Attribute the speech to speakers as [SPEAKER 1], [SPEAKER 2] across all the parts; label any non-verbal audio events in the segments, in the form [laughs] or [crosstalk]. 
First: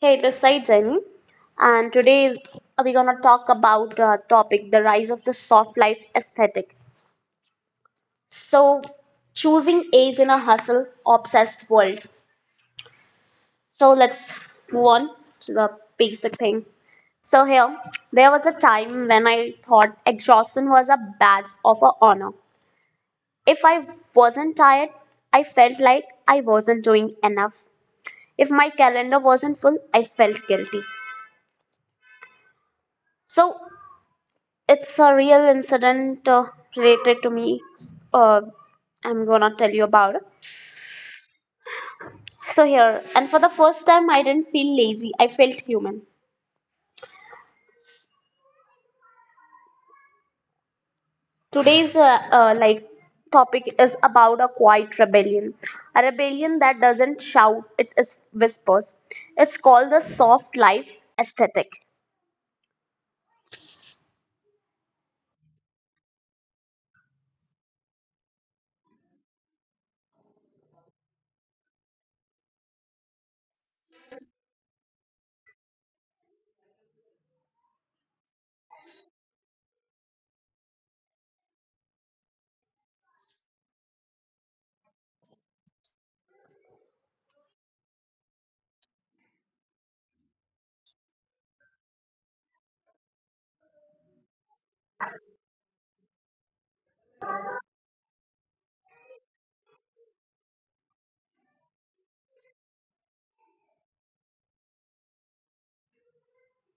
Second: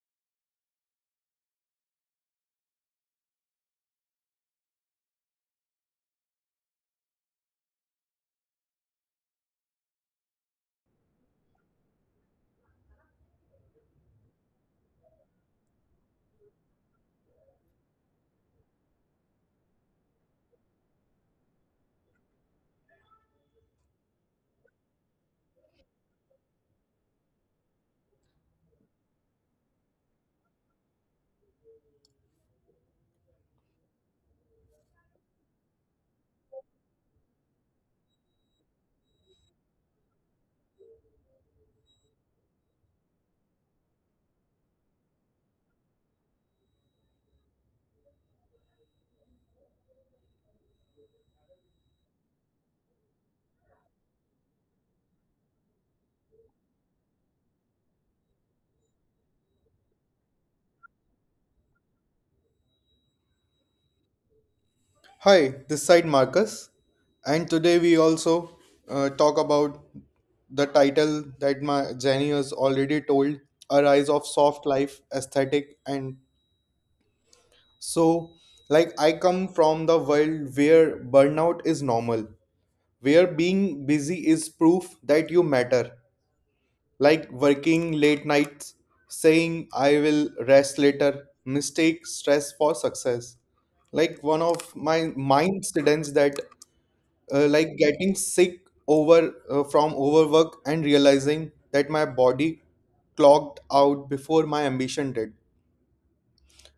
[SPEAKER 1] Hey, this is Jenny, and today we're gonna talk about the topic the rise of the soft life aesthetic. So, choosing age in a hustle obsessed world. So, let's move on to the basic thing. So, here, there was a time when I thought exhaustion was a badge of a honor. If I wasn't tired, I felt like I wasn't doing enough. If my calendar wasn't full, I felt guilty. So it's a real incident related to me. Uh, I'm gonna tell you about it. So here, and for the first time, I didn't feel lazy. I felt human. Today's like topic is about a quiet rebellion, a rebellion that doesn't shout. It is whispers. It's called the soft life aesthetic.
[SPEAKER 2] Hi, this side Marcus, and today we also talk about the title that my Jenny has already told: "A Rise of Soft Life Aesthetic." And so, like I come from the world where burnout is normal, where being busy is proof that you matter. Like working late nights, saying "I will rest later," mistake stress for success like one of my mind students that like getting sick over from overwork and realizing that my body clocked out before my ambition did.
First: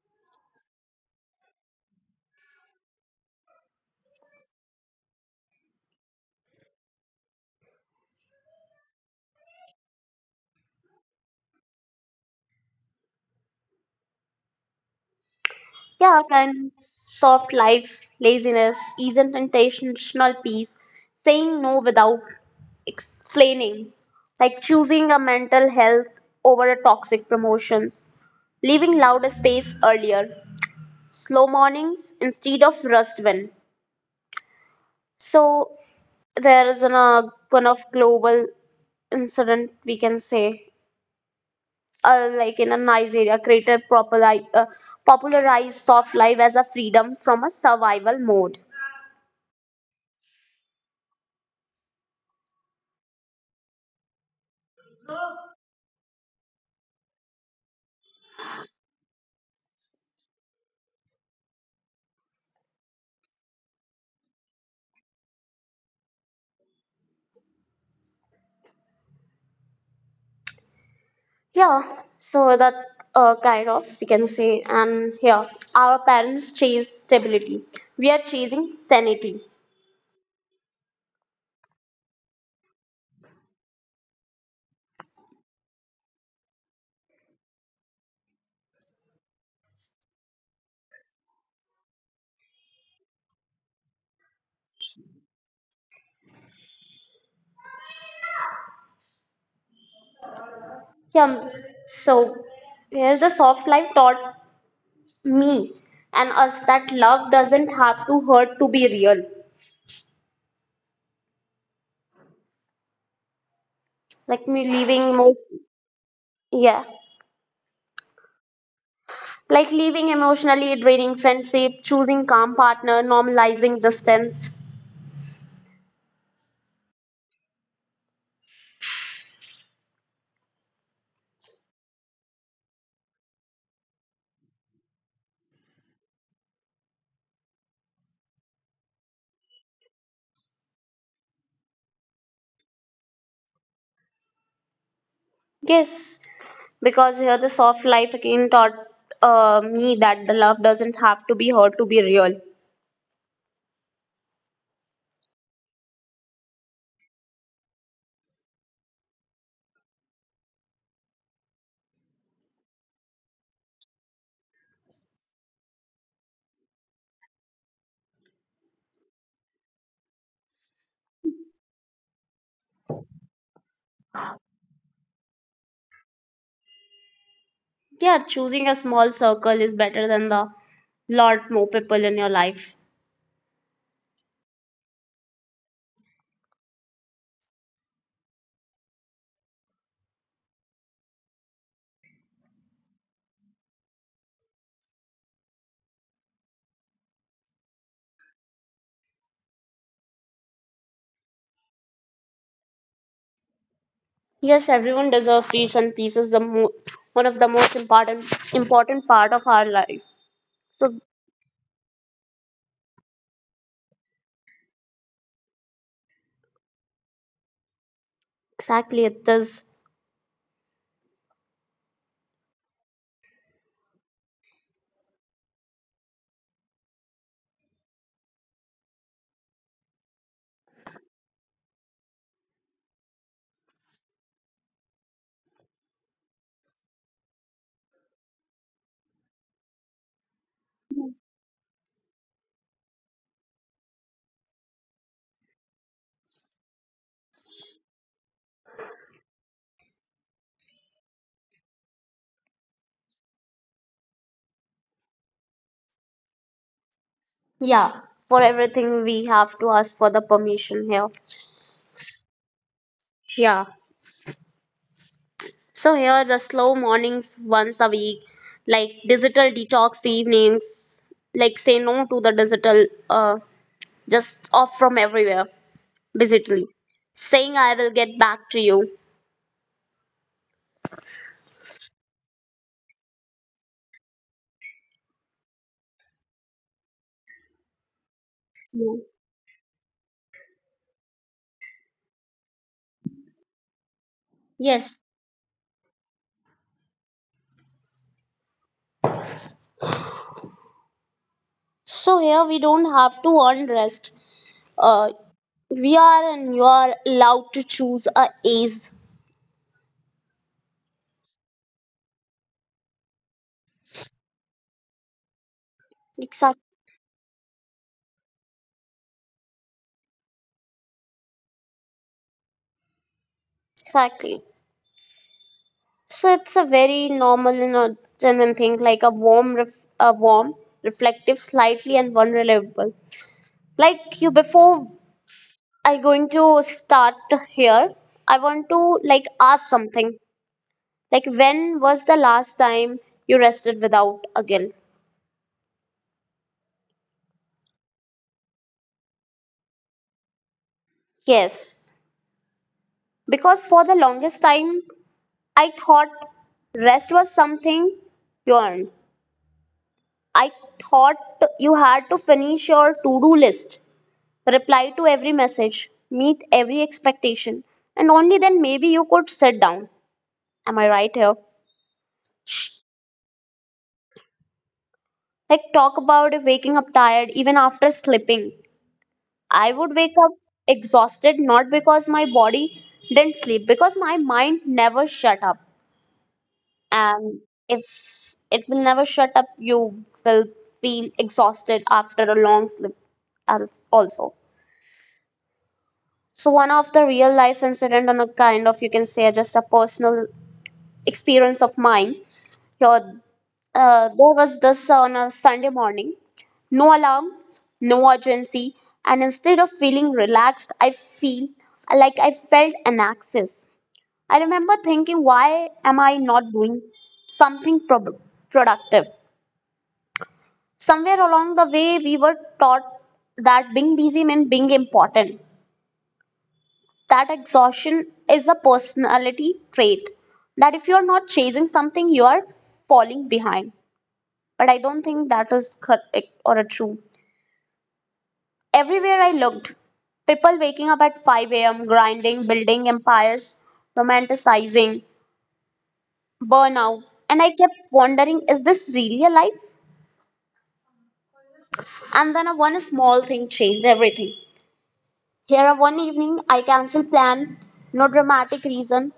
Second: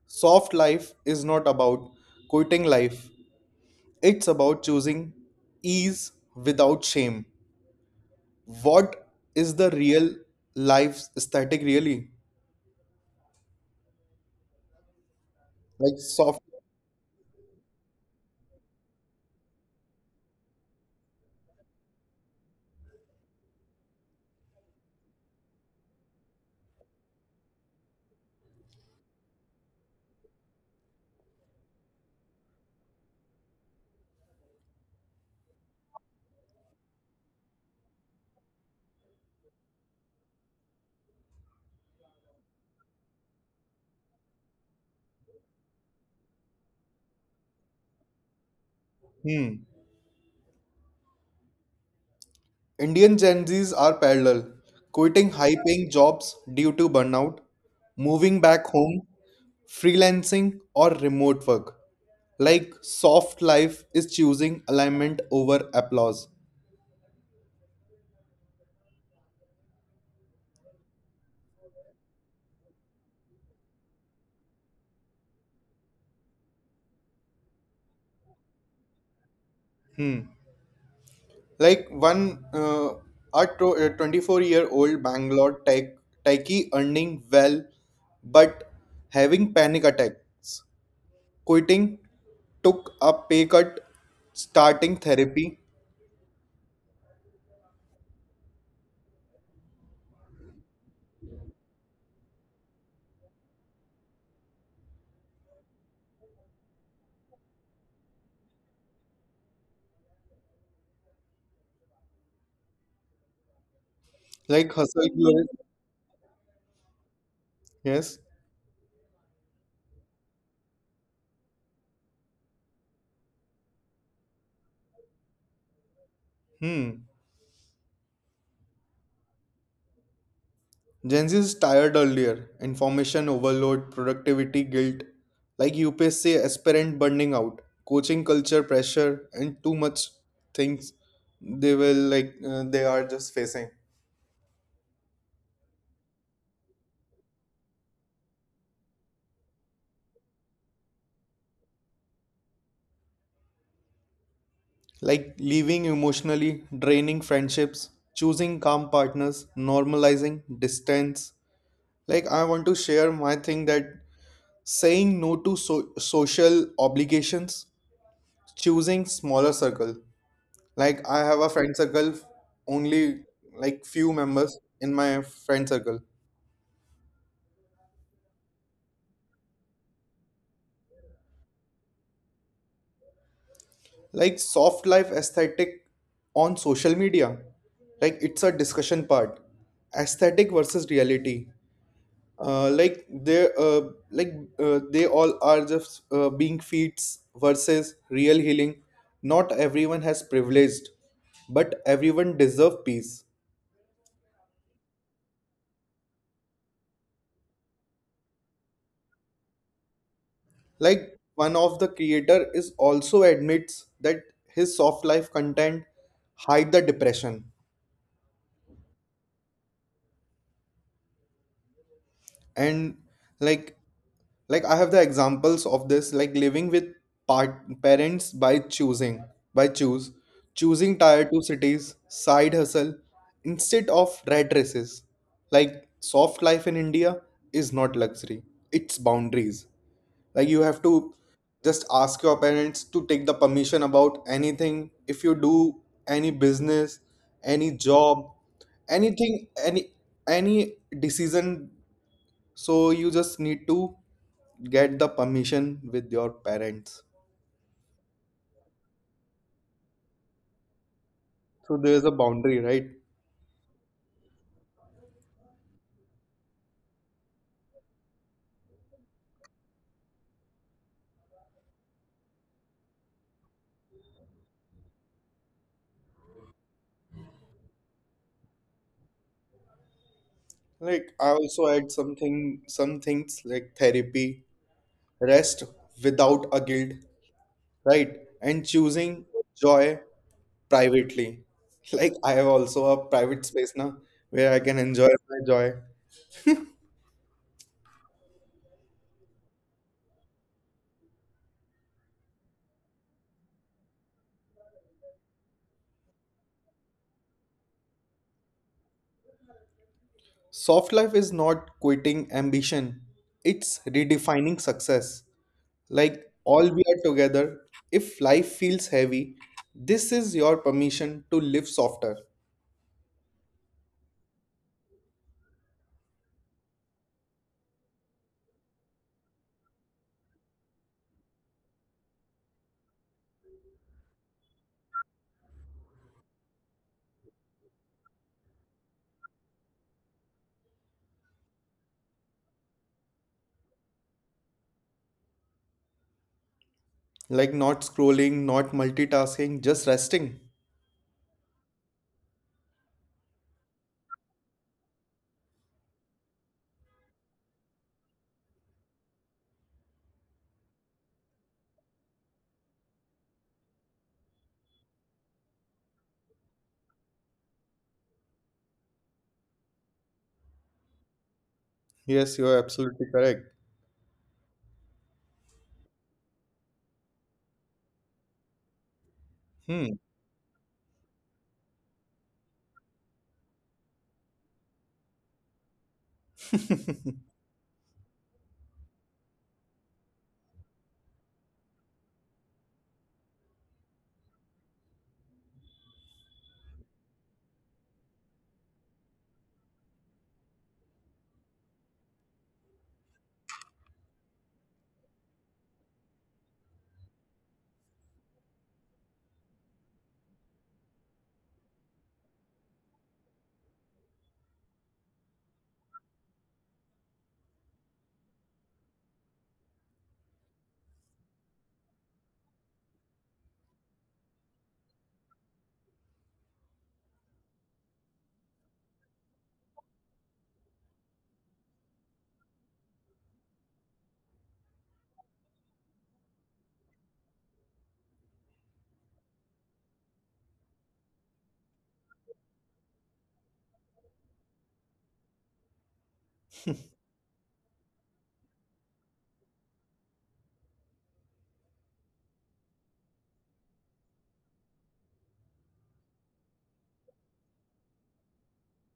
[SPEAKER 2] Soft life is not about quitting life, it's about choosing ease without shame. What is the real life aesthetic really, like
[SPEAKER 1] Yeah,
[SPEAKER 2] soft.
[SPEAKER 1] and soft life, laziness, isn't intentional peace, saying no without explaining, like choosing a mental health over a toxic promotions, leaving louder space earlier, slow mornings instead of rushed when. So there is an, one of global incident we can say like in a Nigeria created popular, popularized soft life as a freedom from a survival mode.
[SPEAKER 2] Hmm. Indian Gen Zs are parallel, quitting high paying jobs due to burnout, moving back home, freelancing, or remote work. Like, soft life is choosing alignment over applause.
[SPEAKER 1] Yeah, so that kind of we can say, and yeah, our parents chase stability. We are chasing sanity.
[SPEAKER 2] Hmm. Like, a 24-year-old Bangalore techie earning well but having panic attacks, quitting, took a pay cut, starting therapy,
[SPEAKER 1] Yeah, so here the soft life taught me and us that love doesn't have to hurt to be real. Like
[SPEAKER 2] like
[SPEAKER 1] me
[SPEAKER 2] hustle.
[SPEAKER 1] leaving, yeah,
[SPEAKER 2] Yes.
[SPEAKER 1] like leaving emotionally draining friendship, choosing calm partner, normalizing distance.
[SPEAKER 2] Hmm. Gen Z is tired earlier. Information overload, productivity guilt, like UPSC aspirant burning out, coaching culture pressure, and too much things they will they are just facing.
[SPEAKER 1] Yes, because here the soft life again taught me that the love doesn't have to be hurt to be real.
[SPEAKER 2] Like leaving emotionally, draining friendships, choosing calm partners, normalizing distance. Like I want to share my thing that saying no to social obligations, choosing smaller circle. Like I have a friend circle, only like few members in my friend circle.
[SPEAKER 1] Yeah, choosing a small circle is better than the lot more people in your life.
[SPEAKER 2] Like soft life aesthetic on social media, like it's a discussion part. Aesthetic versus reality. Uh, like they uh, like they all are just being feats versus real healing. Not everyone has privileged, but everyone deserve peace.
[SPEAKER 1] Yes, everyone deserves peace, and peace is the one of the most important part of our life. So
[SPEAKER 2] Like one of the creator is also admits that his soft life content hide the depression,
[SPEAKER 1] exactly, it is.
[SPEAKER 2] and like like I have the examples of this, like living with parents by choosing, by choose choosing tier 2 cities side hustle instead of rat races. Like soft life in India is not luxury, it's boundaries. Like you have to just ask your parents to take the permission about anything if you do any business, any job, anything, any decision. So you just need to get the permission with your parents.
[SPEAKER 1] Yeah, for everything we have to ask for the permission here.
[SPEAKER 2] So there is a boundary, right?
[SPEAKER 1] Yeah. So here the slow mornings once a week, like digital detox evenings, like say no to the digital, just off from everywhere digitally, saying I will get back to you.
[SPEAKER 2] Like I also add something, some things like therapy, rest without a guilt, right? And
[SPEAKER 1] Yeah.
[SPEAKER 2] choosing joy privately. Like I have also a private space now where I can
[SPEAKER 1] Yes.
[SPEAKER 2] enjoy my joy.
[SPEAKER 1] So here we don't have to earn rest. Uh, we are and you are allowed to choose a age.
[SPEAKER 2] Soft life is not quitting ambition; it's redefining success. Like
[SPEAKER 1] Exactly.
[SPEAKER 2] all we are together. If life feels heavy, this is your permission to live softer,
[SPEAKER 1] Exactly. So it's a very normal and a genuine thing, like a warm, a warm, reflective, slightly and vulnerable like you before I going to start here I want to like ask something like when was the last time you rested without a guilt?
[SPEAKER 2] like not scrolling, not multitasking, just resting.
[SPEAKER 1] Yes, because for the longest time I thought rest was something you earned. I thought you had to finish your to-do list, reply to every message, meet every expectation, and only then maybe you could sit down. Am I right here?
[SPEAKER 2] Yes, you are absolutely correct.
[SPEAKER 1] Like, talk about waking up tired even after sleeping. I would wake
[SPEAKER 2] Hmm.
[SPEAKER 1] up exhausted not because my body didn't sleep, because my mind never shut up. And
[SPEAKER 2] [laughs]
[SPEAKER 1] if it will never shut up, you will feel exhausted after a long sleep also. So, one of the real life incident on a kind of you can say just a personal experience of mine. Here, there was this on a Sunday morning. No alarm, no urgency, and instead of feeling relaxed, I feel like I felt an axis. I remember thinking, why am I not doing something productive? Somewhere along the way, we were taught that being busy meant being important. That exhaustion is a personality trait. That if you are not chasing something, you are falling behind. But I don't think that is correct or a true. Everywhere I looked, people waking up at 5 a.m., grinding, building empires, romanticizing, burnout. And I kept wondering, is this really a life? And then a one small thing changed everything. Here, a one evening, I canceled plan, no dramatic reason.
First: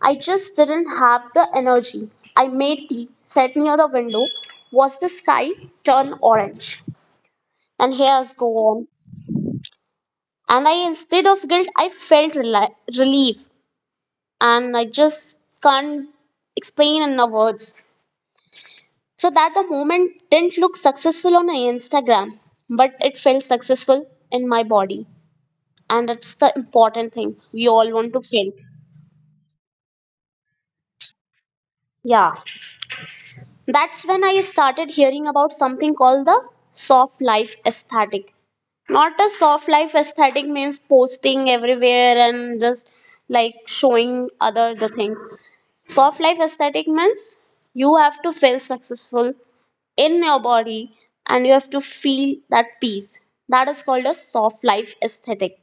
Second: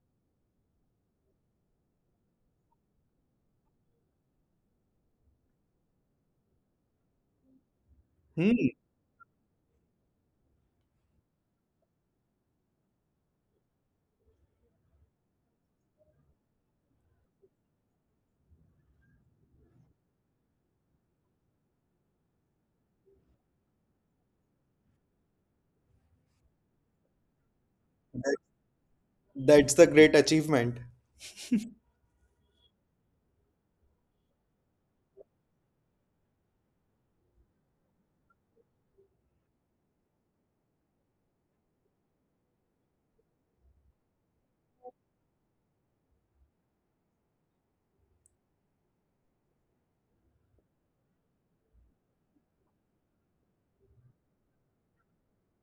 [SPEAKER 1] I just didn't have the energy. I made tea, sat near the window, watched the sky turn orange. And here's go
[SPEAKER 2] Hmm.
[SPEAKER 1] on and I instead of guilt I felt relief, and I just can't explain in the words. So that the moment didn't look successful on Instagram, but it felt successful in my body, and that's the important thing we all want to
[SPEAKER 2] That-
[SPEAKER 1] feel.
[SPEAKER 2] that's the great achievement.
[SPEAKER 1] Yeah, that's when I started hearing about something called the soft life aesthetic. Not a soft life aesthetic means posting everywhere and just like showing other the thing. Soft life aesthetic means you have to feel successful in your body and you have to feel that peace. That is called a soft life aesthetic.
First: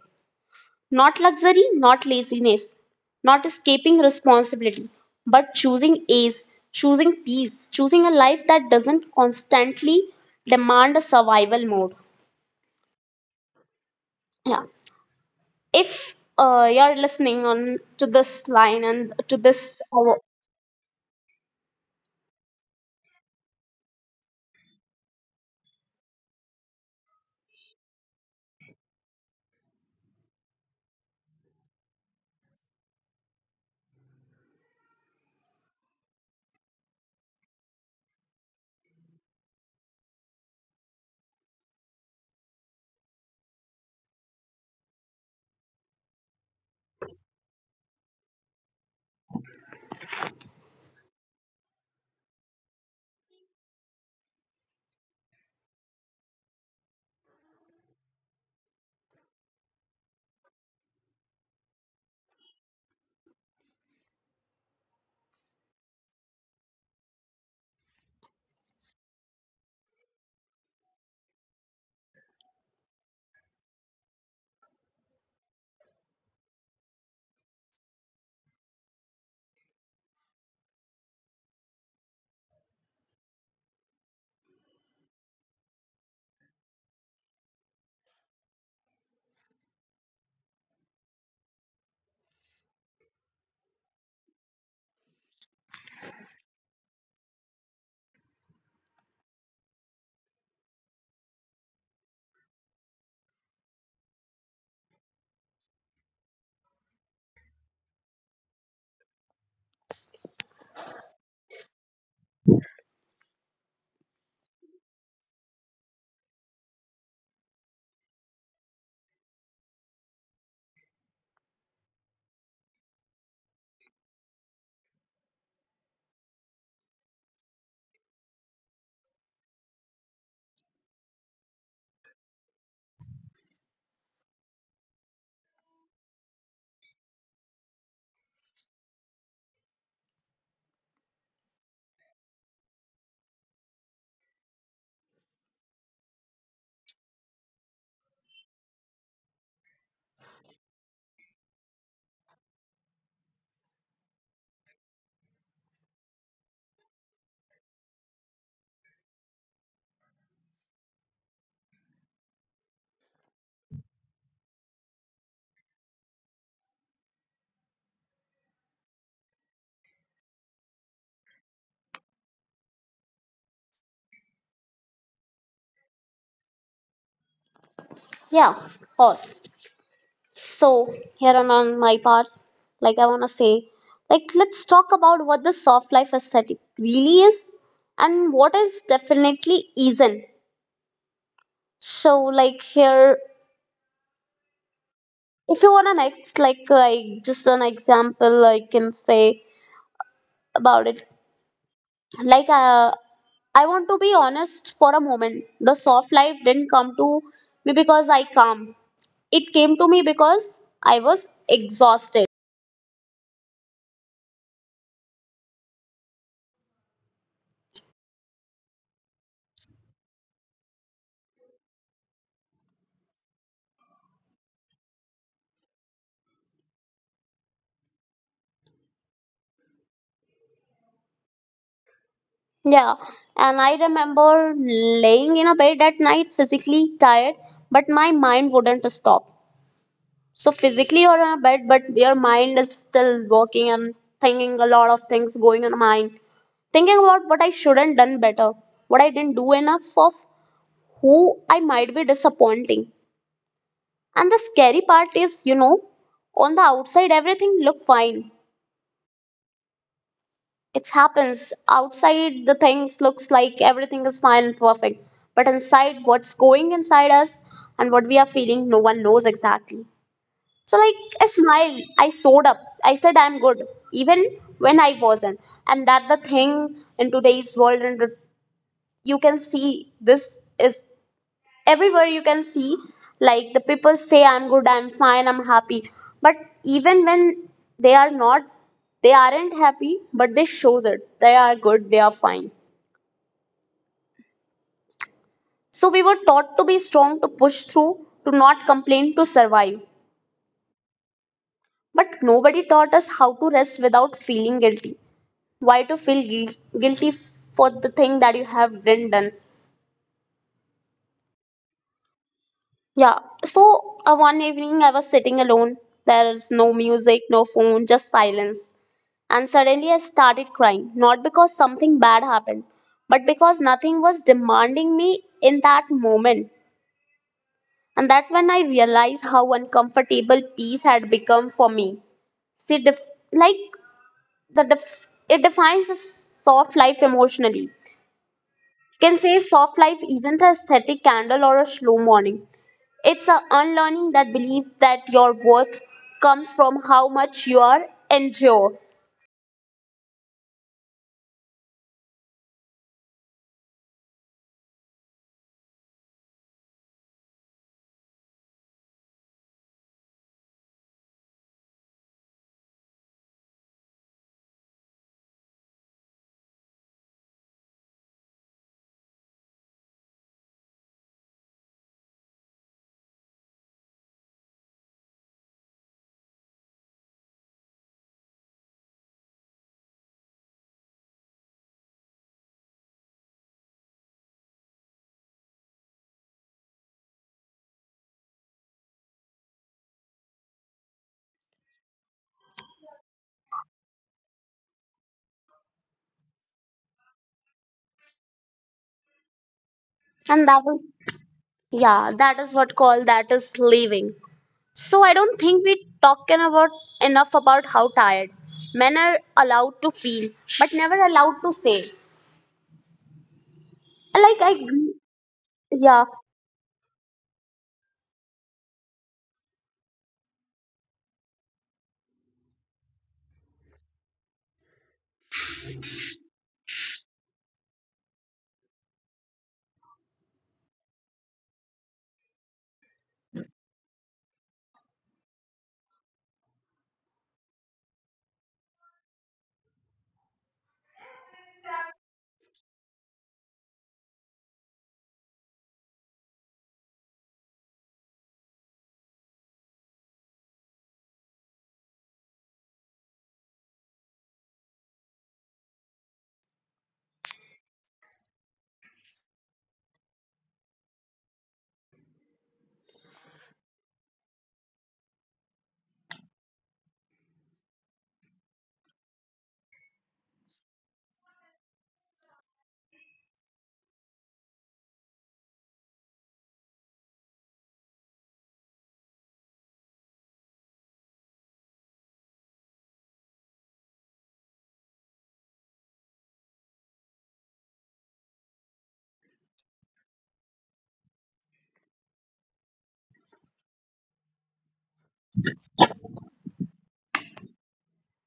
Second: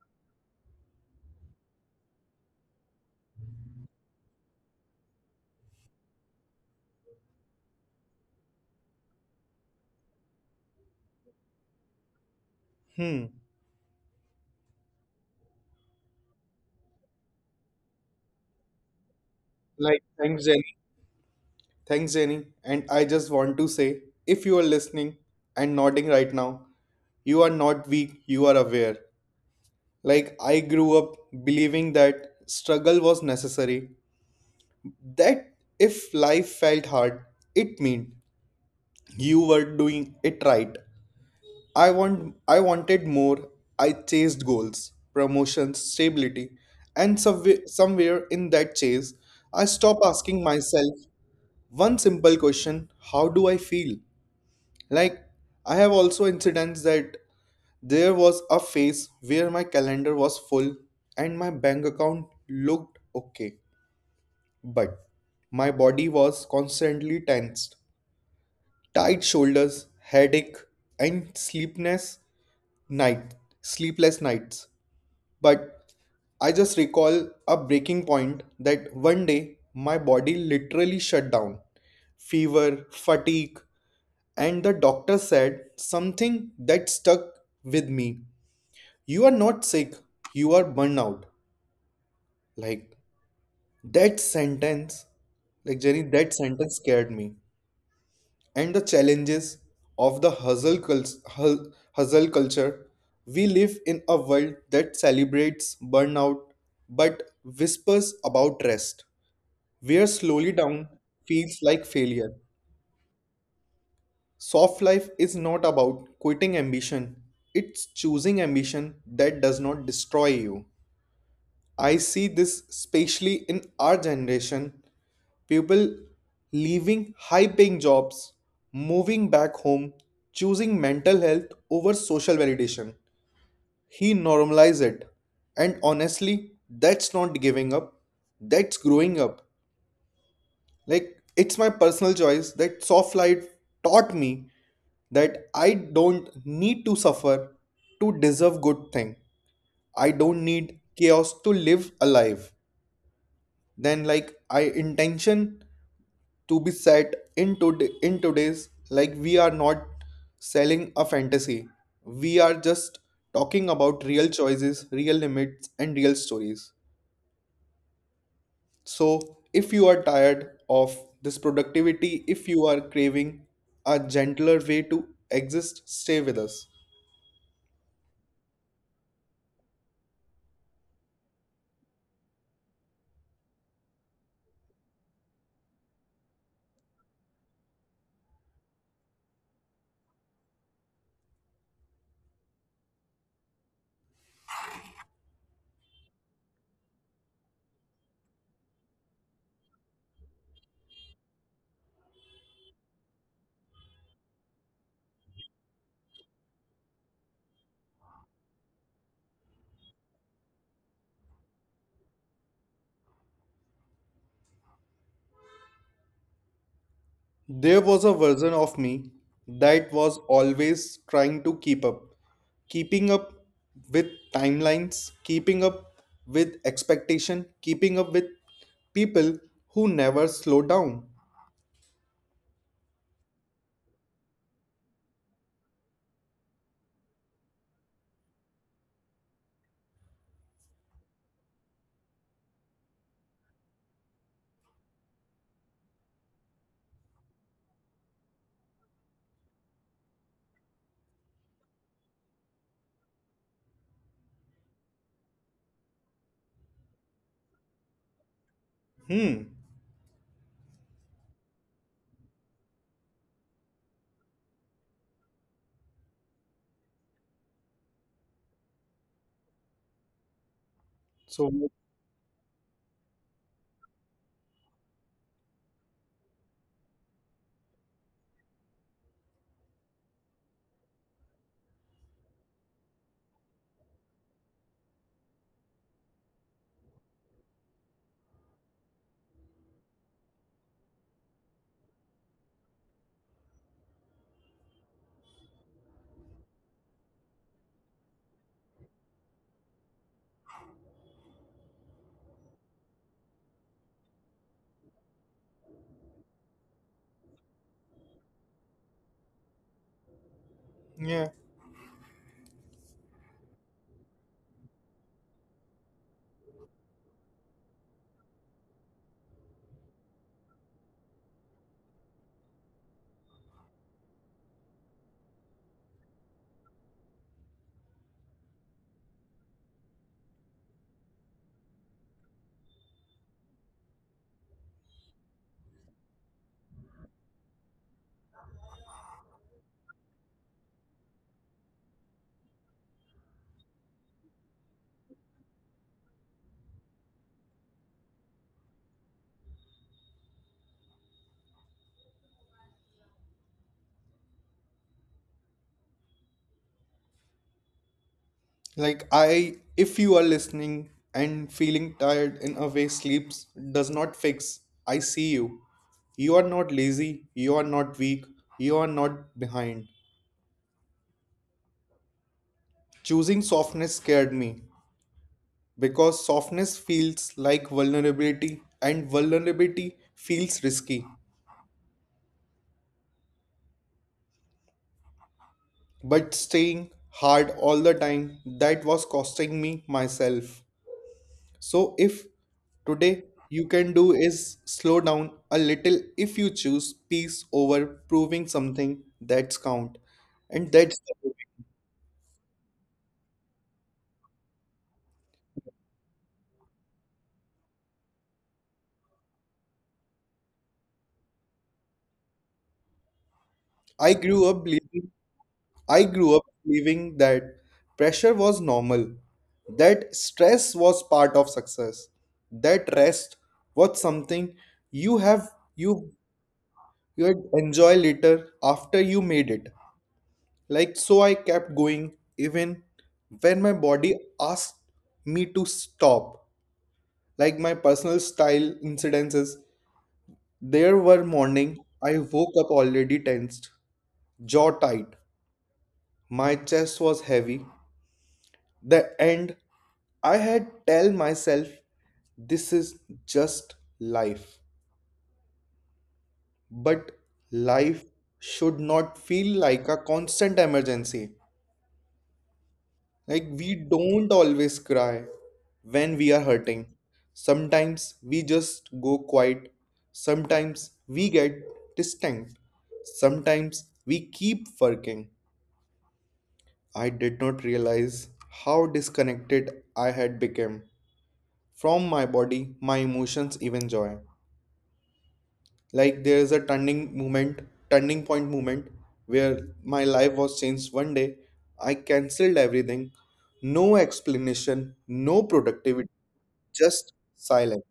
[SPEAKER 1] Not luxury, not laziness, not escaping responsibility, but choosing ease, choosing peace, choosing a life that doesn't constantly demand a survival mode.
[SPEAKER 2] Hmm.
[SPEAKER 1] Yeah. If you're listening on to this line and to this,
[SPEAKER 2] Like,
[SPEAKER 1] uh,
[SPEAKER 2] thanks, Jenny. Thanks, Jenny. And I just want to say if you are listening and nodding right now, you are not weak, you are aware. Like, I grew up believing that struggle was necessary, that if life felt hard it meant you were doing it right. I wanted more. I chased goals, promotions, stability, and somewhere in that chase I stopped asking myself one simple question: how do I feel? Like, I have also incidents that there was a phase where my calendar was full and my bank account looked okay, but my body was constantly tensed. Tight shoulders, headache, and night, sleepless nights. But I just recall a breaking point that one day my body literally shut down. Fever, fatigue, and the doctor said something that stuck with me. You are not sick, you are burnout. Like that sentence, like Jenny, that sentence scared me. And the challenges of the hustle culture, we live in a world that celebrates burnout but whispers about rest, where slowly down feels like failure. Soft life is not about quitting ambition, it's choosing ambition that does not destroy you. I see this especially in our generation, people leaving high paying jobs, moving back home, choosing mental health over social validation. He normalized it. And honestly, that's not giving up, that's growing up. Like, it's my personal choice that soft life taught me that I don't need to suffer to deserve good thing. I don't need chaos to live alive. Then like I intention to be set in today's, like we are not selling a fantasy, we are just talking about real choices, real limits and real stories. So if you are tired of this productivity, if you are craving a gentler way to exist, stay with us.
[SPEAKER 1] yeah, pause. So, here on my part, like I want to say, like let's talk about what the soft life aesthetic really is and what is definitely isn't. So, like here, if you want an ex, like I just an example I can say about it. Like I want to be honest for a moment. The soft life didn't come to me because I calm. It came to me because I was exhausted.
[SPEAKER 2] There was a version of me that was always trying to keep up, keeping up with timelines, keeping up with expectation, keeping up with people who never slow down.
[SPEAKER 1] Yeah, and I remember laying in a bed at night, physically tired, but my mind wouldn't stop. So physically you're in a bed, but your mind is still working and thinking a lot of things going in mind, thinking about what I shouldn't done better, what I didn't do enough of, who I might be disappointing. And the scary part is, you know, on the outside everything look fine.
[SPEAKER 2] Hmm.
[SPEAKER 1] It happens outside the things looks like everything is fine and perfect, but inside what's going inside us and what we are feeling, no one knows exactly. So like I
[SPEAKER 2] So
[SPEAKER 1] smiled, I showed up, I said I'm good, even when I wasn't. And that the thing in today's world, and you can see this is everywhere, you can see like the people say I'm good, I'm fine, I'm happy, but even when they are not, they aren't happy but they shows it they are good, they are fine. So we were taught to be strong, to push through, to not complain, to survive, but nobody taught us how to rest without feeling guilty. Why to feel guilty for the thing that you have didn't done?
[SPEAKER 2] yeah,
[SPEAKER 1] Yeah. So one evening I was sitting alone. There is no music, no phone, just silence. And suddenly I started crying, not because something bad happened, but because nothing was demanding me in that moment. And that when I realized how uncomfortable peace had become for me. See, like the it defines a soft life emotionally. You can say soft life isn't a aesthetic candle or a slow morning. It's a unlearning that belief that your worth comes from how much you are endure.
[SPEAKER 2] like I, if you are listening and feeling tired in a way sleeps does not fix, I see you. You are not lazy, you are not weak, you are not behind. Choosing softness scared me, because softness feels like vulnerability and vulnerability feels risky. But staying hard all the time, that was costing me myself. So, if today you can do is slow down a little, if you choose peace over proving something, that's count.
[SPEAKER 1] And
[SPEAKER 2] And
[SPEAKER 1] that
[SPEAKER 2] that's
[SPEAKER 1] is yeah, that is what called that is living. So I don't think we talking about enough about how tired men are allowed to feel, but never allowed to say.
[SPEAKER 2] I grew
[SPEAKER 1] Like
[SPEAKER 2] up
[SPEAKER 1] I,
[SPEAKER 2] believing I
[SPEAKER 1] yeah,
[SPEAKER 2] grew up believing that pressure was normal, that stress was part of success, that rest was something you have you you'd enjoy later after you made it. Like so I kept going even when my body asked me to stop. Like my personal style incidences, there were morning I woke up already tensed, jaw tight, my chest was heavy. The end, I had tell myself this is just life. But life should not feel like a constant emergency. Like we don't always cry when we are hurting. Sometimes we just go quiet. Sometimes we get distant. Sometimes we keep working. I did not realize how disconnected I had become from my body, my emotions, even joy. Like there is a turning point moment where my life was changed one day. I cancelled everything, no explanation, no productivity, just silence.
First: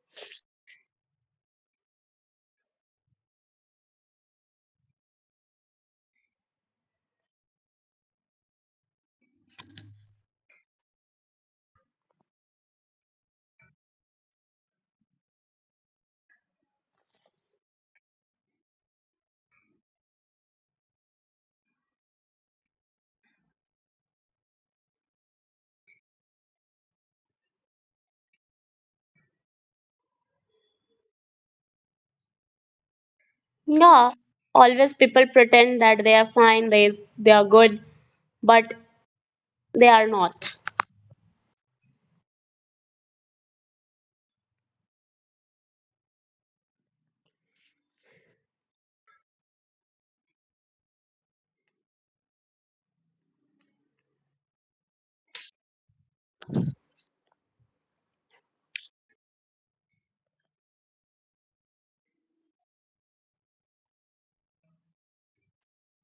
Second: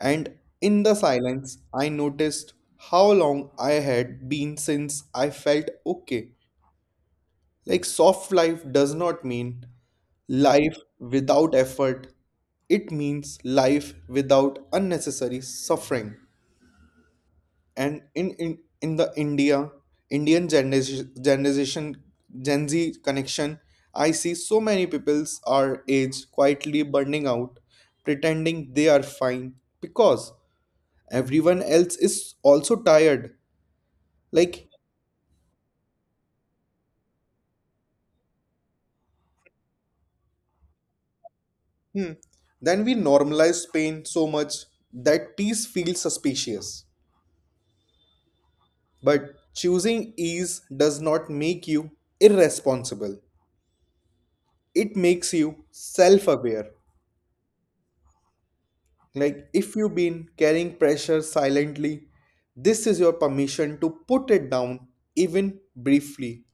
[SPEAKER 2] And in the silence, I noticed how long I had been since I felt okay. Like soft life does not mean life without effort. It means life without unnecessary suffering. And in the India, Indian generation Gen Z connection, I see so many peoples our age quietly burning out, pretending they are fine because everyone else is also tired. Like.
[SPEAKER 1] yeah. Always people pretend that they are fine, they are good, but they are not.
[SPEAKER 2] Hmm. Then we normalize pain so much that peace feels suspicious. But choosing ease does not make you irresponsible. It makes you self aware. Like if you've been carrying pressure silently, this is your permission to put it down, even briefly.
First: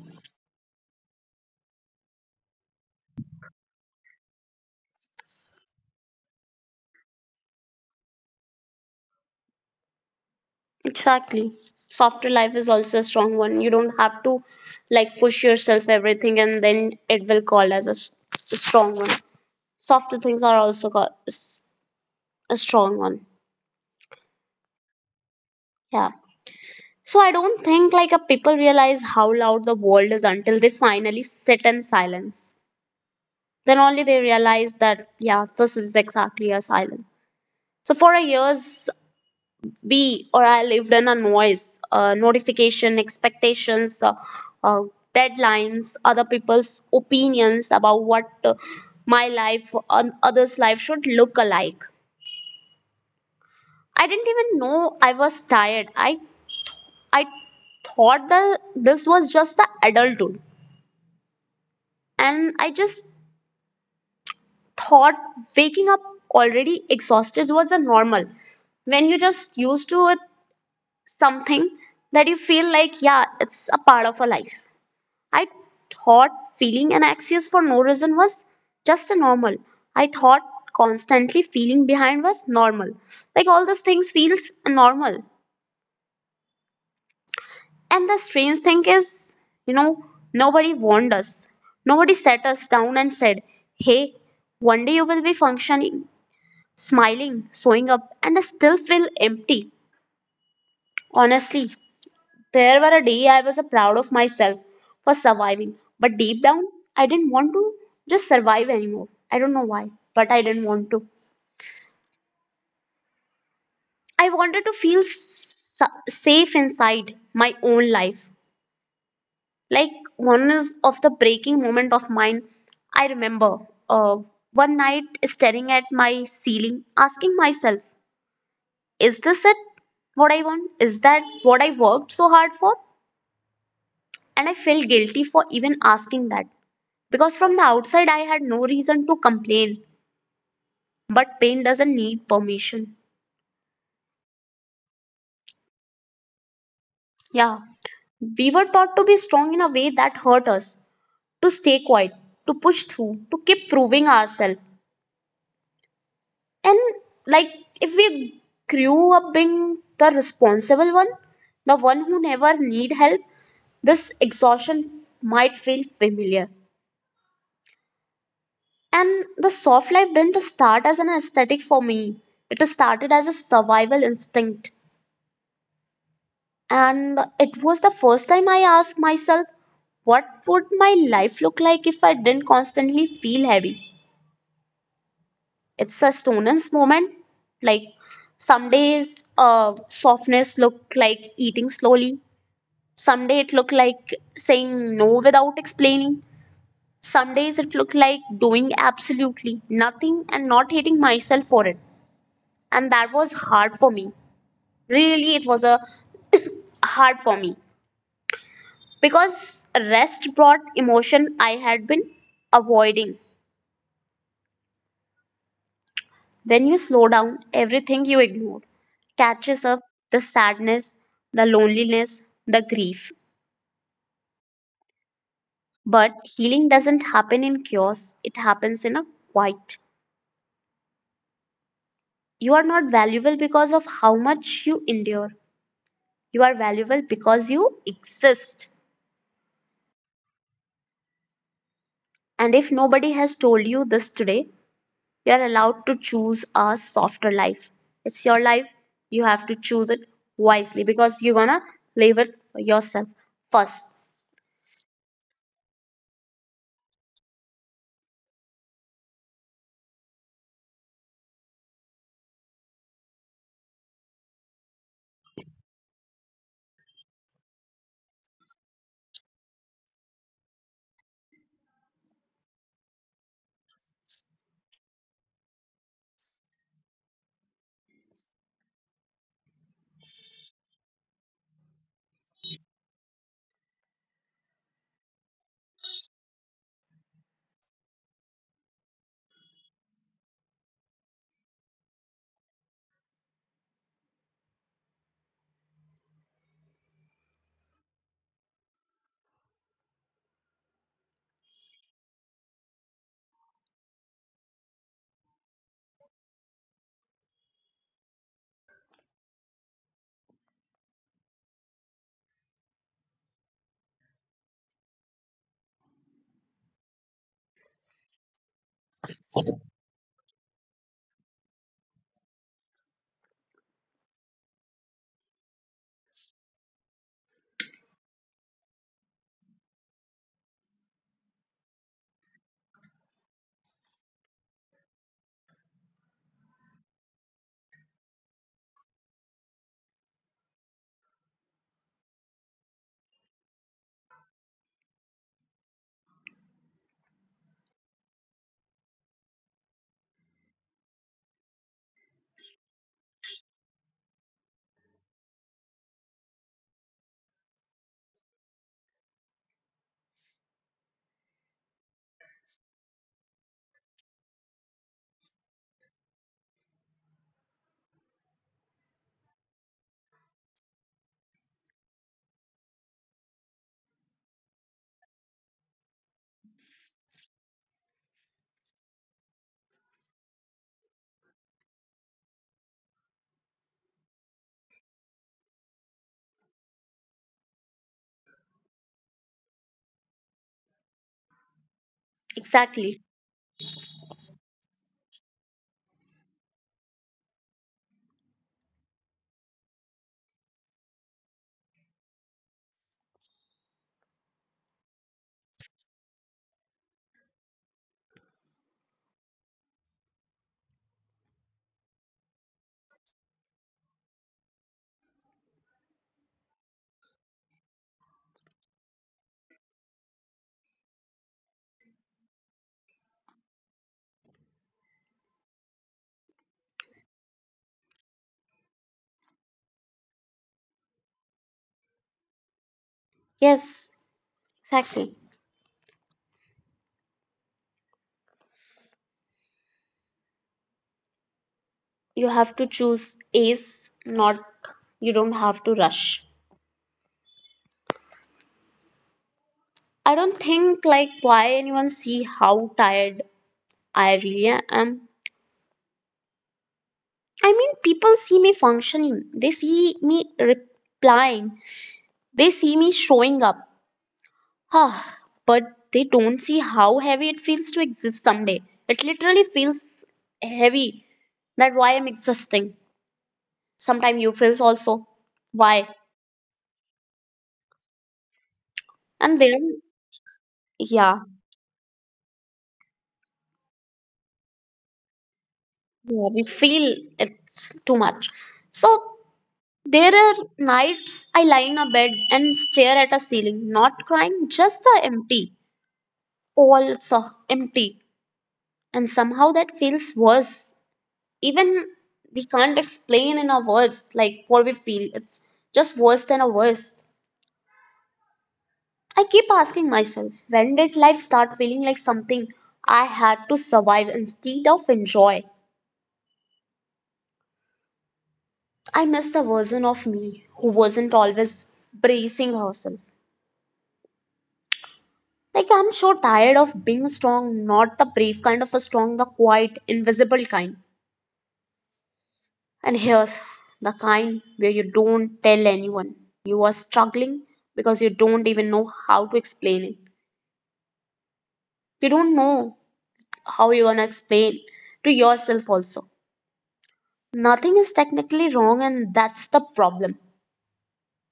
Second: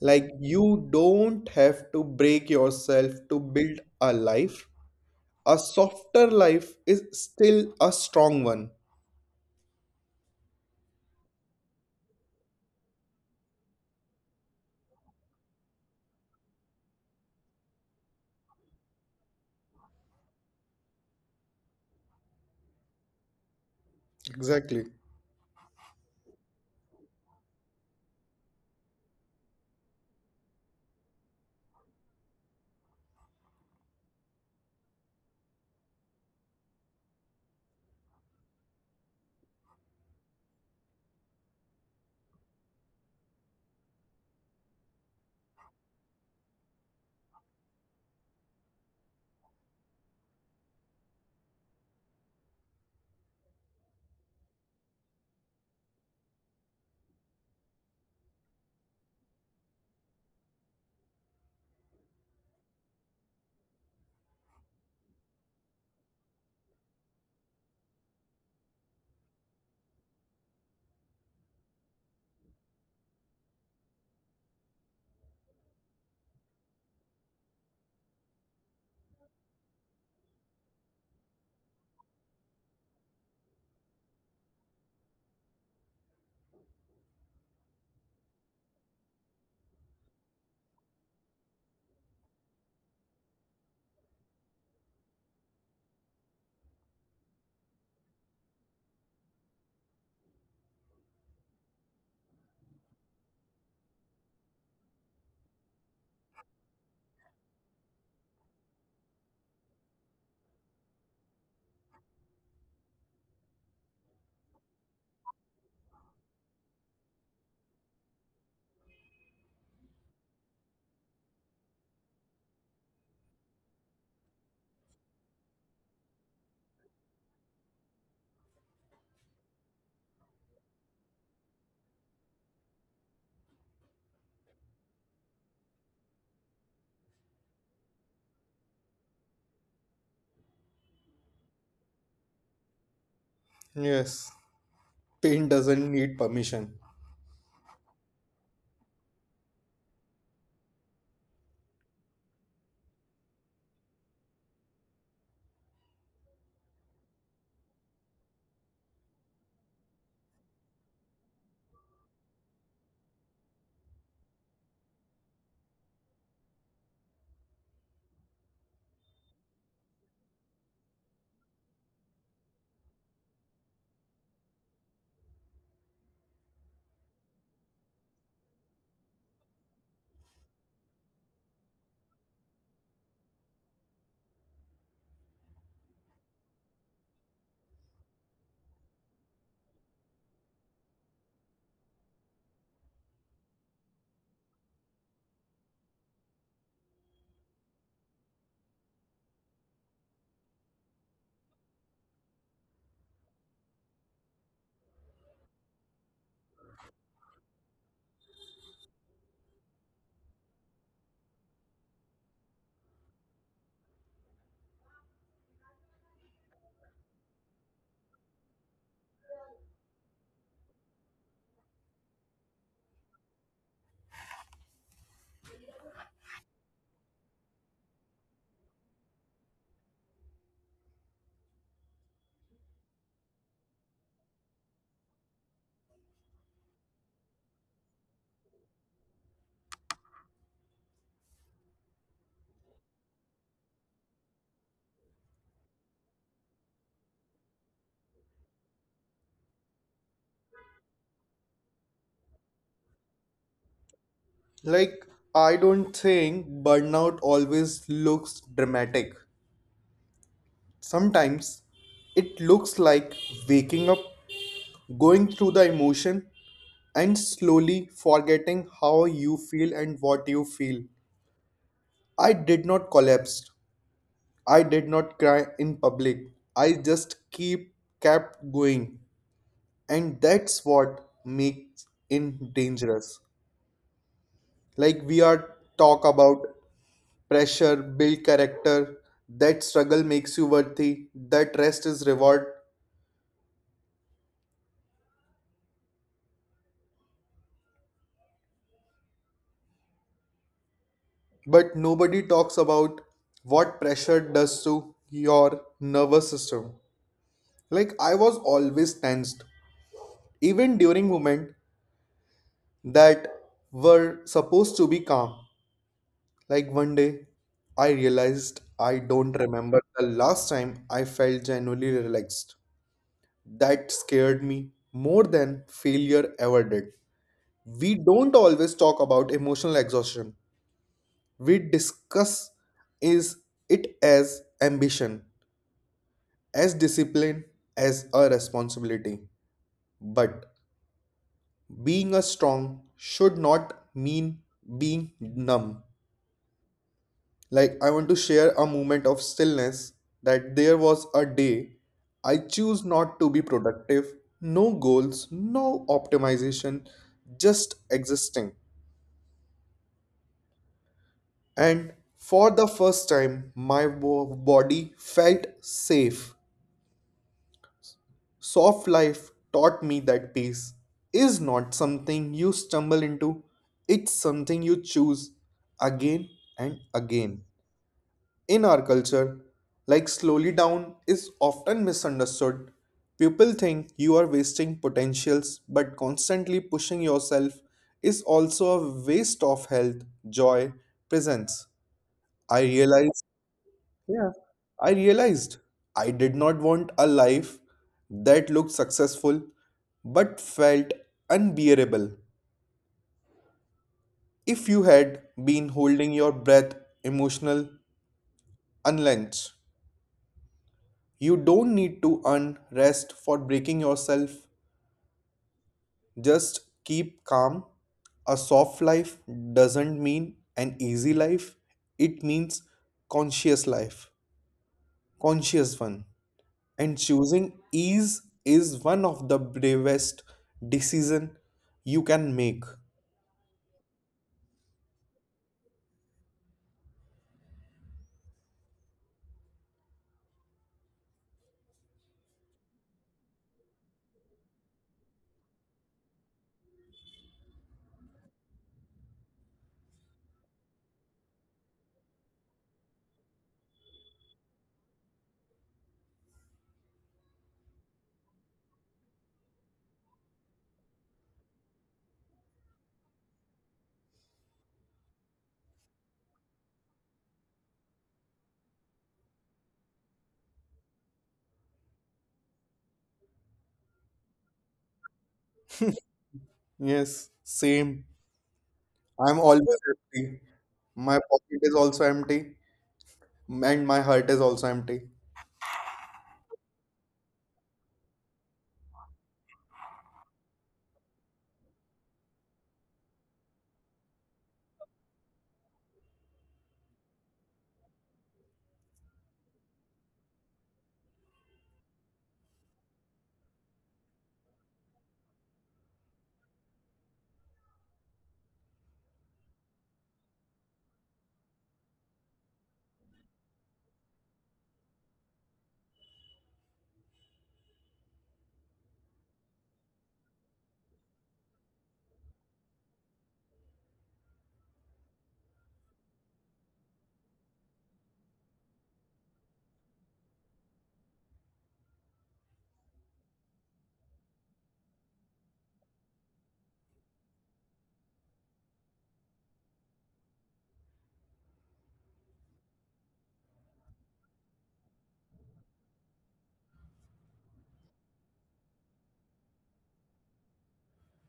[SPEAKER 2] Like you don't have to break yourself to build a life. A softer life is still a strong one.
[SPEAKER 1] Exactly. Softer life is also a strong one. You don't have to like push yourself everything and then it will call as a, a strong one. Softer things are also called a strong one.
[SPEAKER 2] Exactly.
[SPEAKER 1] Yeah. So I don't think like a people realize how loud the world is until they finally sit in silence. Then only they realize that yeah, this is exactly a silence. So for a years we or I lived in a noise, notification, expectations, uh, deadlines, other people's opinions about what my life and others' life should look alike. I didn't even know I was tired. I thought that this was just the adulthood, and I just thought waking up already exhausted was a normal when you just used to it, something that you feel like yeah it's a part of a life. I thought feeling anxious for no reason was just a normal. I thought constantly feeling behind was normal. Like all those things feels normal. And the strange thing is, you know, nobody warned us. Nobody sat us down and said, hey, one day you will be functioning, smiling, showing up, and still feel empty. Honestly, there were a day I was proud of myself for surviving, but deep down, I didn't want to just survive anymore. I don't know why, but I didn't want to. I wanted to feel safe inside my own life. Like one is of the breaking moment of mine, I remember uh, one night staring at my ceiling, asking myself, is this it? What I want? Is that what I worked so hard for? And I felt guilty for even asking that. Because from the outside, I had no reason to complain. But pain doesn't need permission.
[SPEAKER 2] Yes, pain doesn't need permission.
[SPEAKER 1] Yeah. We were taught to be strong in a way that hurt us, to stay quiet, to push through, to keep proving ourselves. And like, if we grew up being the responsible one, the one who never need help, this exhaustion might feel familiar. And the soft life didn't start as an aesthetic for me. It started as a survival instinct. And it was the first time I asked myself, what would my life look like if I didn't constantly feel heavy? It's a stoner's moment. Like some days, softness looked like eating slowly. Some day it looked like saying no without explaining. Some days it looked like doing absolutely nothing and not hating myself for it. And that was hard for me, really. It was a hard for me, because rest brought emotion I had been avoiding. When you slow down, everything you ignored catches up: the sadness, the loneliness, the grief. But healing doesn't happen in chaos, it happens in a quiet. You are not valuable because of how much you endure, you are valuable because you exist. And if nobody has told you this today, you are allowed to choose a softer life. It's your life. You have to choose it wisely, because you're gonna live it for yourself first.
[SPEAKER 2] Like, I don't think burnout always looks dramatic. Sometimes it looks like waking up, going through the emotion, and slowly forgetting how you feel and what you feel. I did not collapse. I did not cry in public. I just keep kept going. And that's what makes it dangerous. Like we are talk about pressure build character, that struggle makes you worthy, that rest is reward, but nobody talks about what pressure does to your nervous system. Like I was always tensed even during moments that were supposed to be calm. Like one day I realized I don't remember the last time I felt genuinely relaxed. That scared me more than failure ever did. We don't always talk about emotional exhaustion. We discuss is it as ambition, as discipline, as a responsibility. But being a strong should not mean being numb. Like I want to share a moment of stillness that there was a day I choose not to be productive, no goals, no optimization, just existing. And for the first time, my body felt safe. Soft life taught me that peace is not something you stumble into, it's something you choose again and again. In our culture, like slowly down is often misunderstood. People think you are wasting potentials, but constantly pushing yourself is also a waste of health, joy, presence. I
[SPEAKER 1] Exactly.
[SPEAKER 2] realize Yeah. I realized I did not want a life that looked successful but felt unbearable. If you had been holding your breath emotional unlens. You don't need to earn rest for breaking yourself. Just keep calm. A soft life doesn't mean an easy life. It means conscious life. Conscious one. And choosing ease is one of the bravest decision you can make.
[SPEAKER 1] Yes, exactly. You have to choose ace, not, you don't have to rush. I don't think like why anyone see how tired I really am. I mean, people see me functioning. They see me replying. They see me showing up. Ah, but they don't see how heavy it feels to exist someday. It literally feels heavy. That why I'm existing. Sometimes you feels also. Why?
[SPEAKER 2] Yes, same. I'm
[SPEAKER 1] And
[SPEAKER 2] always
[SPEAKER 1] then
[SPEAKER 2] empty. My
[SPEAKER 1] yeah,
[SPEAKER 2] pocket is also empty and my heart is also empty.
[SPEAKER 1] yeah, we feel it's too much. So there are nights I lie in a bed and stare at a ceiling, not crying, just a empty. All it's a empty. And somehow that feels worse, even we can't explain in our words like what we feel. It's just worse than a worst. I keep asking myself, when did life start feeling like something I had to survive instead of enjoy? I miss the version of me who wasn't always bracing herself. Like, I'm so tired of being strong. Not the brave kind of a strong, the quiet invisible kind. And here's the kind where you don't tell anyone you are struggling, because you don't even know how to explain it. You don't know how you're going to explain to yourself also. Nothing is technically wrong, and that's the problem.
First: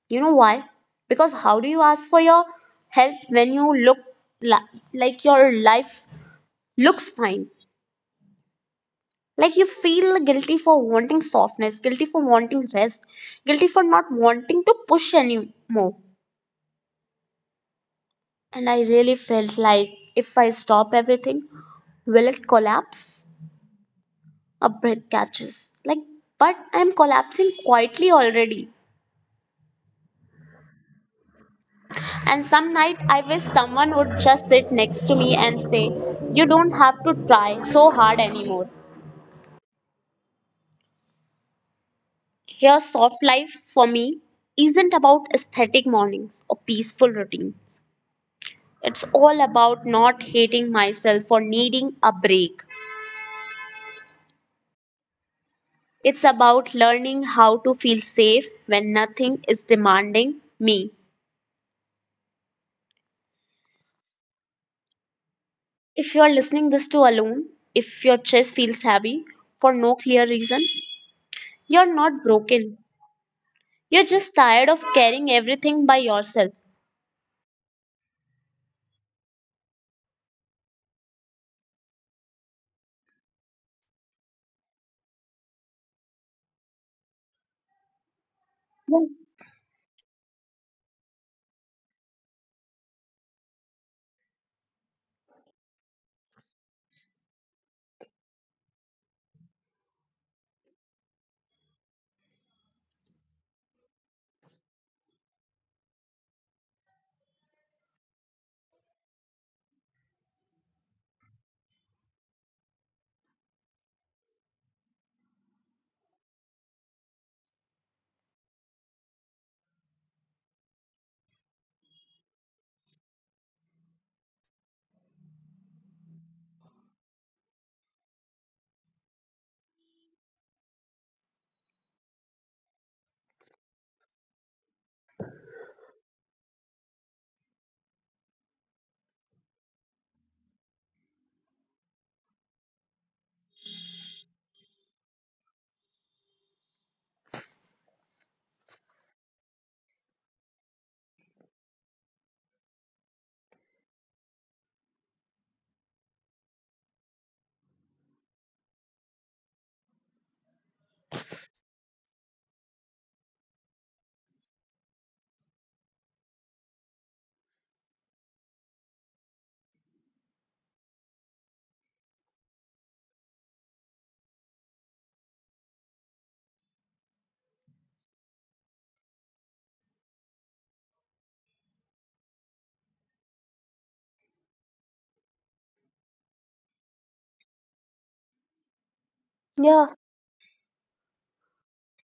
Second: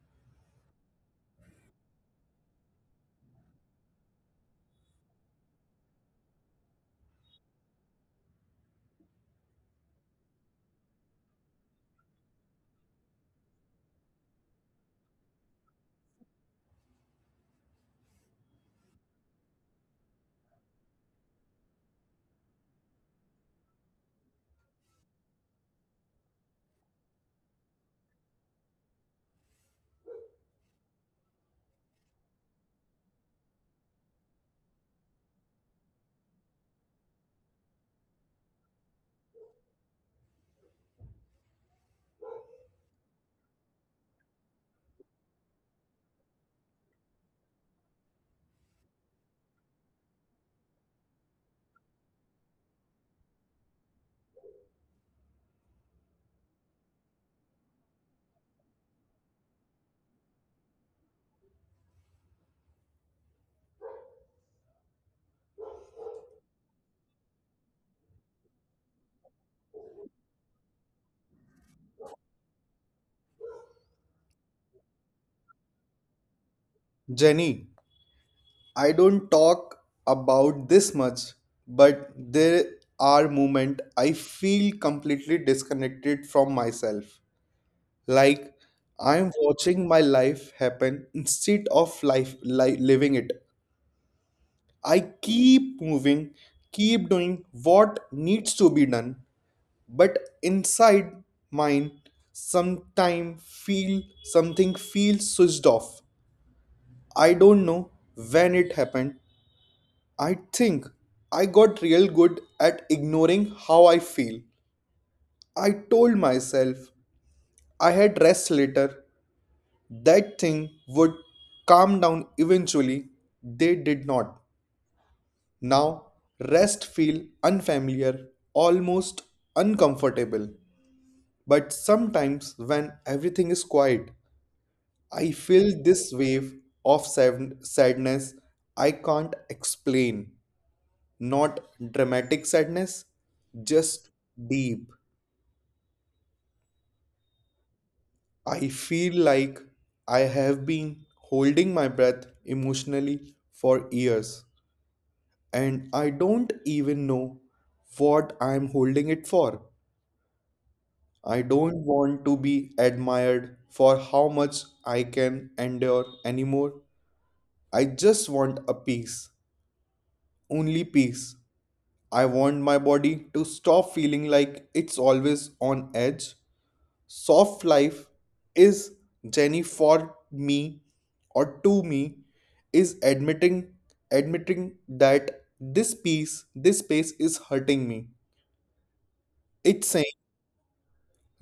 [SPEAKER 1] You know why? Because how do you ask for your help when you look like your life looks fine? Like, you feel guilty for wanting softness, guilty for wanting rest, guilty for not wanting to push anymore. And I really felt like, if I stop everything, will it collapse? A breath catches. Like, but I'm collapsing quietly already. And some night I wish someone would just sit next to me and say, you don't have to try so hard anymore. Here, soft life for me isn't about aesthetic mornings or peaceful routines. It's all about not hating myself for needing a break. It's about learning how to feel safe when nothing is demanding me. If you are listening this to alone, if your chest feels heavy for no clear reason, you're not broken. You're just tired of carrying everything by yourself.
[SPEAKER 2] Jenny, I don't talk about this much, but there are moments I feel completely disconnected from myself, like
[SPEAKER 1] Yeah.
[SPEAKER 2] I'm watching my life happen instead of living it. I keep moving, keep doing what needs to be done, but inside mine sometime feel something feels switched off. I don't know when it happened. I think I got real good at ignoring how I feel. I told myself I had rest later. That thing would calm down eventually. They did not. Now, rest feel unfamiliar, almost uncomfortable. But sometimes when everything is quiet, I feel this wave of sadness I can't explain. Not dramatic sadness, just deep. I feel like I have been holding my breath emotionally for years, and I don't even know what I am holding it for. I don't want to be admired for how much I can endure anymore. I just want a peace, only peace. I want my body to stop feeling like it's always on edge. Soft life is, Jenny, for me or to me, is admitting that this piece, this space is hurting me.
[SPEAKER 1] Yeah.
[SPEAKER 2] It's saying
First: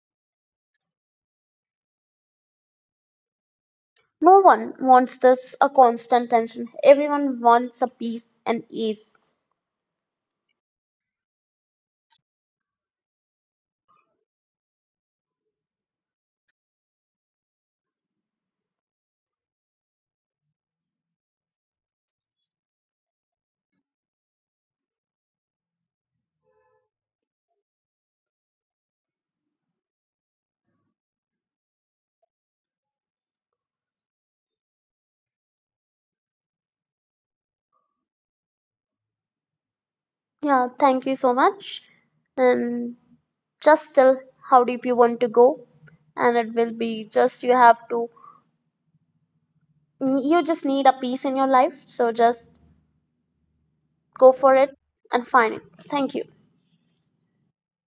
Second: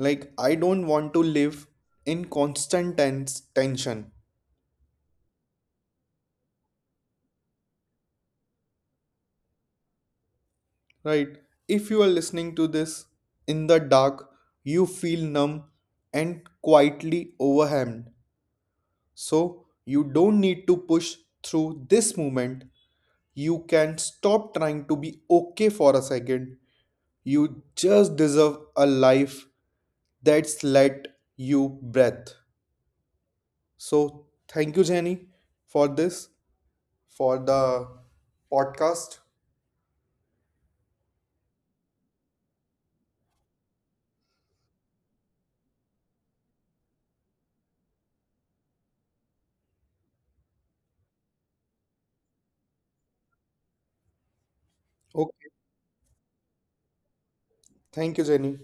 [SPEAKER 2] like I don't want to live in constant tension.
[SPEAKER 1] No one wants this a constant tension. Everyone wants a peace and ease.
[SPEAKER 2] Right, if you are listening to this in the dark, you feel numb and quietly overwhelmed, so you don't need to push through this moment. You can stop trying to be okay for a second. You just deserve a life that's let you breathe. So thank you, Jenny, for this, for the podcast.
[SPEAKER 1] Yeah, thank you so much. And just tell how deep you want to go, and it will be just, you have to, you just need a peace in your life. So just go for
[SPEAKER 2] Okay.
[SPEAKER 1] it and find it. Thank you.
[SPEAKER 2] Thank you, Jenny.